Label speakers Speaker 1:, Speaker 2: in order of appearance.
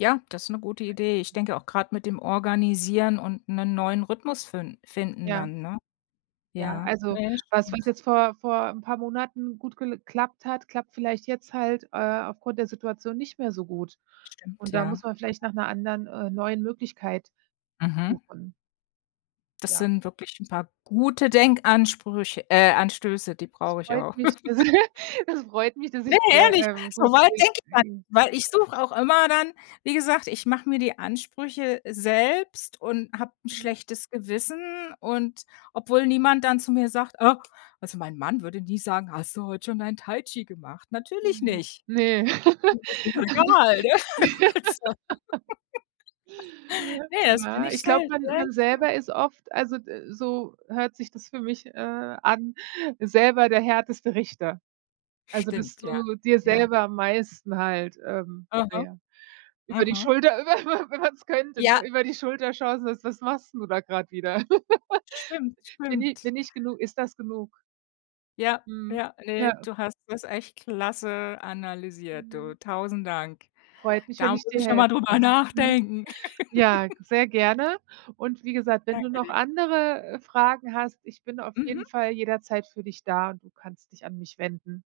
Speaker 1: Ja, das 'ne gute Idee. Ich
Speaker 2: [unintelligible]
Speaker 1: denke auch grad mit dem Organisieren und 'nen neuen Rhythmus fin finden
Speaker 2: Ja.
Speaker 1: dann, ne?
Speaker 2: Ja,
Speaker 1: Ja,
Speaker 2: also,
Speaker 1: ja, das
Speaker 2: was was
Speaker 1: stimmt.
Speaker 2: jetzt vor vor 'n paar Monaten gut gel klappt hat, klappt vielleicht jetzt halt, äh, aufgrund der Situation nicht mehr so gut
Speaker 1: Stimmt,
Speaker 2: und da
Speaker 1: ja.
Speaker 2: muss man vielleicht nach 'ner anderen, äh, neuen Möglichkeit
Speaker 1: Mhm.
Speaker 2: suchen.
Speaker 1: Das
Speaker 2: Ja.
Speaker 1: sind wirklich 'n paar gute Denkansprüch äh, anstöße, die
Speaker 2: Es
Speaker 1: brauche ich
Speaker 2: freut
Speaker 1: auch.
Speaker 2: mich, dass es freut mich, dass
Speaker 1: Ne,
Speaker 2: ich dir,
Speaker 1: ehrlich,
Speaker 2: ähm, gute
Speaker 1: soweit denke ich gar nicht,
Speaker 2: [unintelligible]
Speaker 1: weil ich suche auch immer dann wie gesagt, ich mache mir die Ansprüche selbst und habe 'n
Speaker 2: Mhm.
Speaker 1: schlechtes Gewissen und obwohl niemand dann zu mir sagt äh, also, mein Mann würde nie sagen: „Hast du heute schon dein Tai-Chi gemacht?“ Natürlich
Speaker 2: Mhm,
Speaker 1: nicht.
Speaker 2: ne?
Speaker 1: Ne, das ist egal, ne? Also. Ne, das bin
Speaker 2: Ja,
Speaker 1: ich
Speaker 2: ich glaube,
Speaker 1: selbst
Speaker 2: man man
Speaker 1: selbst Schuld.
Speaker 2: selber ist oft, also, d so hört sich das für mich, äh, an, selber der härteste Richter. Also, dass
Speaker 1: Stimmt, ja.
Speaker 2: du dir
Speaker 1: Ja.
Speaker 2: selber am meisten halt, ähm, na
Speaker 1: Aha.
Speaker 2: ja, über die
Speaker 1: Mhm.
Speaker 2: Schulter über über wenn man's könnte,
Speaker 1: Ja.
Speaker 2: ne, über die Schulter schaust und sagst: „Was machst 'n du da grad wieder?
Speaker 1: Stimmt,
Speaker 2: Bin i
Speaker 1: stimmt.
Speaker 2: bin ich genu ist das genug?“
Speaker 1: Ja,
Speaker 2: Mhm.
Speaker 1: ja, ne,
Speaker 2: Ja.
Speaker 1: du hast das echt klasse analysiert, du,
Speaker 2: Mhm.
Speaker 1: tausend Dank.
Speaker 2: Freut mich,
Speaker 1: Da
Speaker 2: wenn
Speaker 1: muss
Speaker 2: ich dir
Speaker 1: ich noch mal
Speaker 2: helfen
Speaker 1: drüber
Speaker 2: konnte, mhm.
Speaker 1: nachdenken.
Speaker 2: Ja, g sehr gerne. Und wie gesagt, wenn du
Speaker 1: Danke
Speaker 2: noch
Speaker 1: dir.
Speaker 2: andere, äh, Fragen hast, ich bin auf jeden
Speaker 1: Mhm.
Speaker 2: Fall jederzeit für dich da und du kannst dich an mich wenden.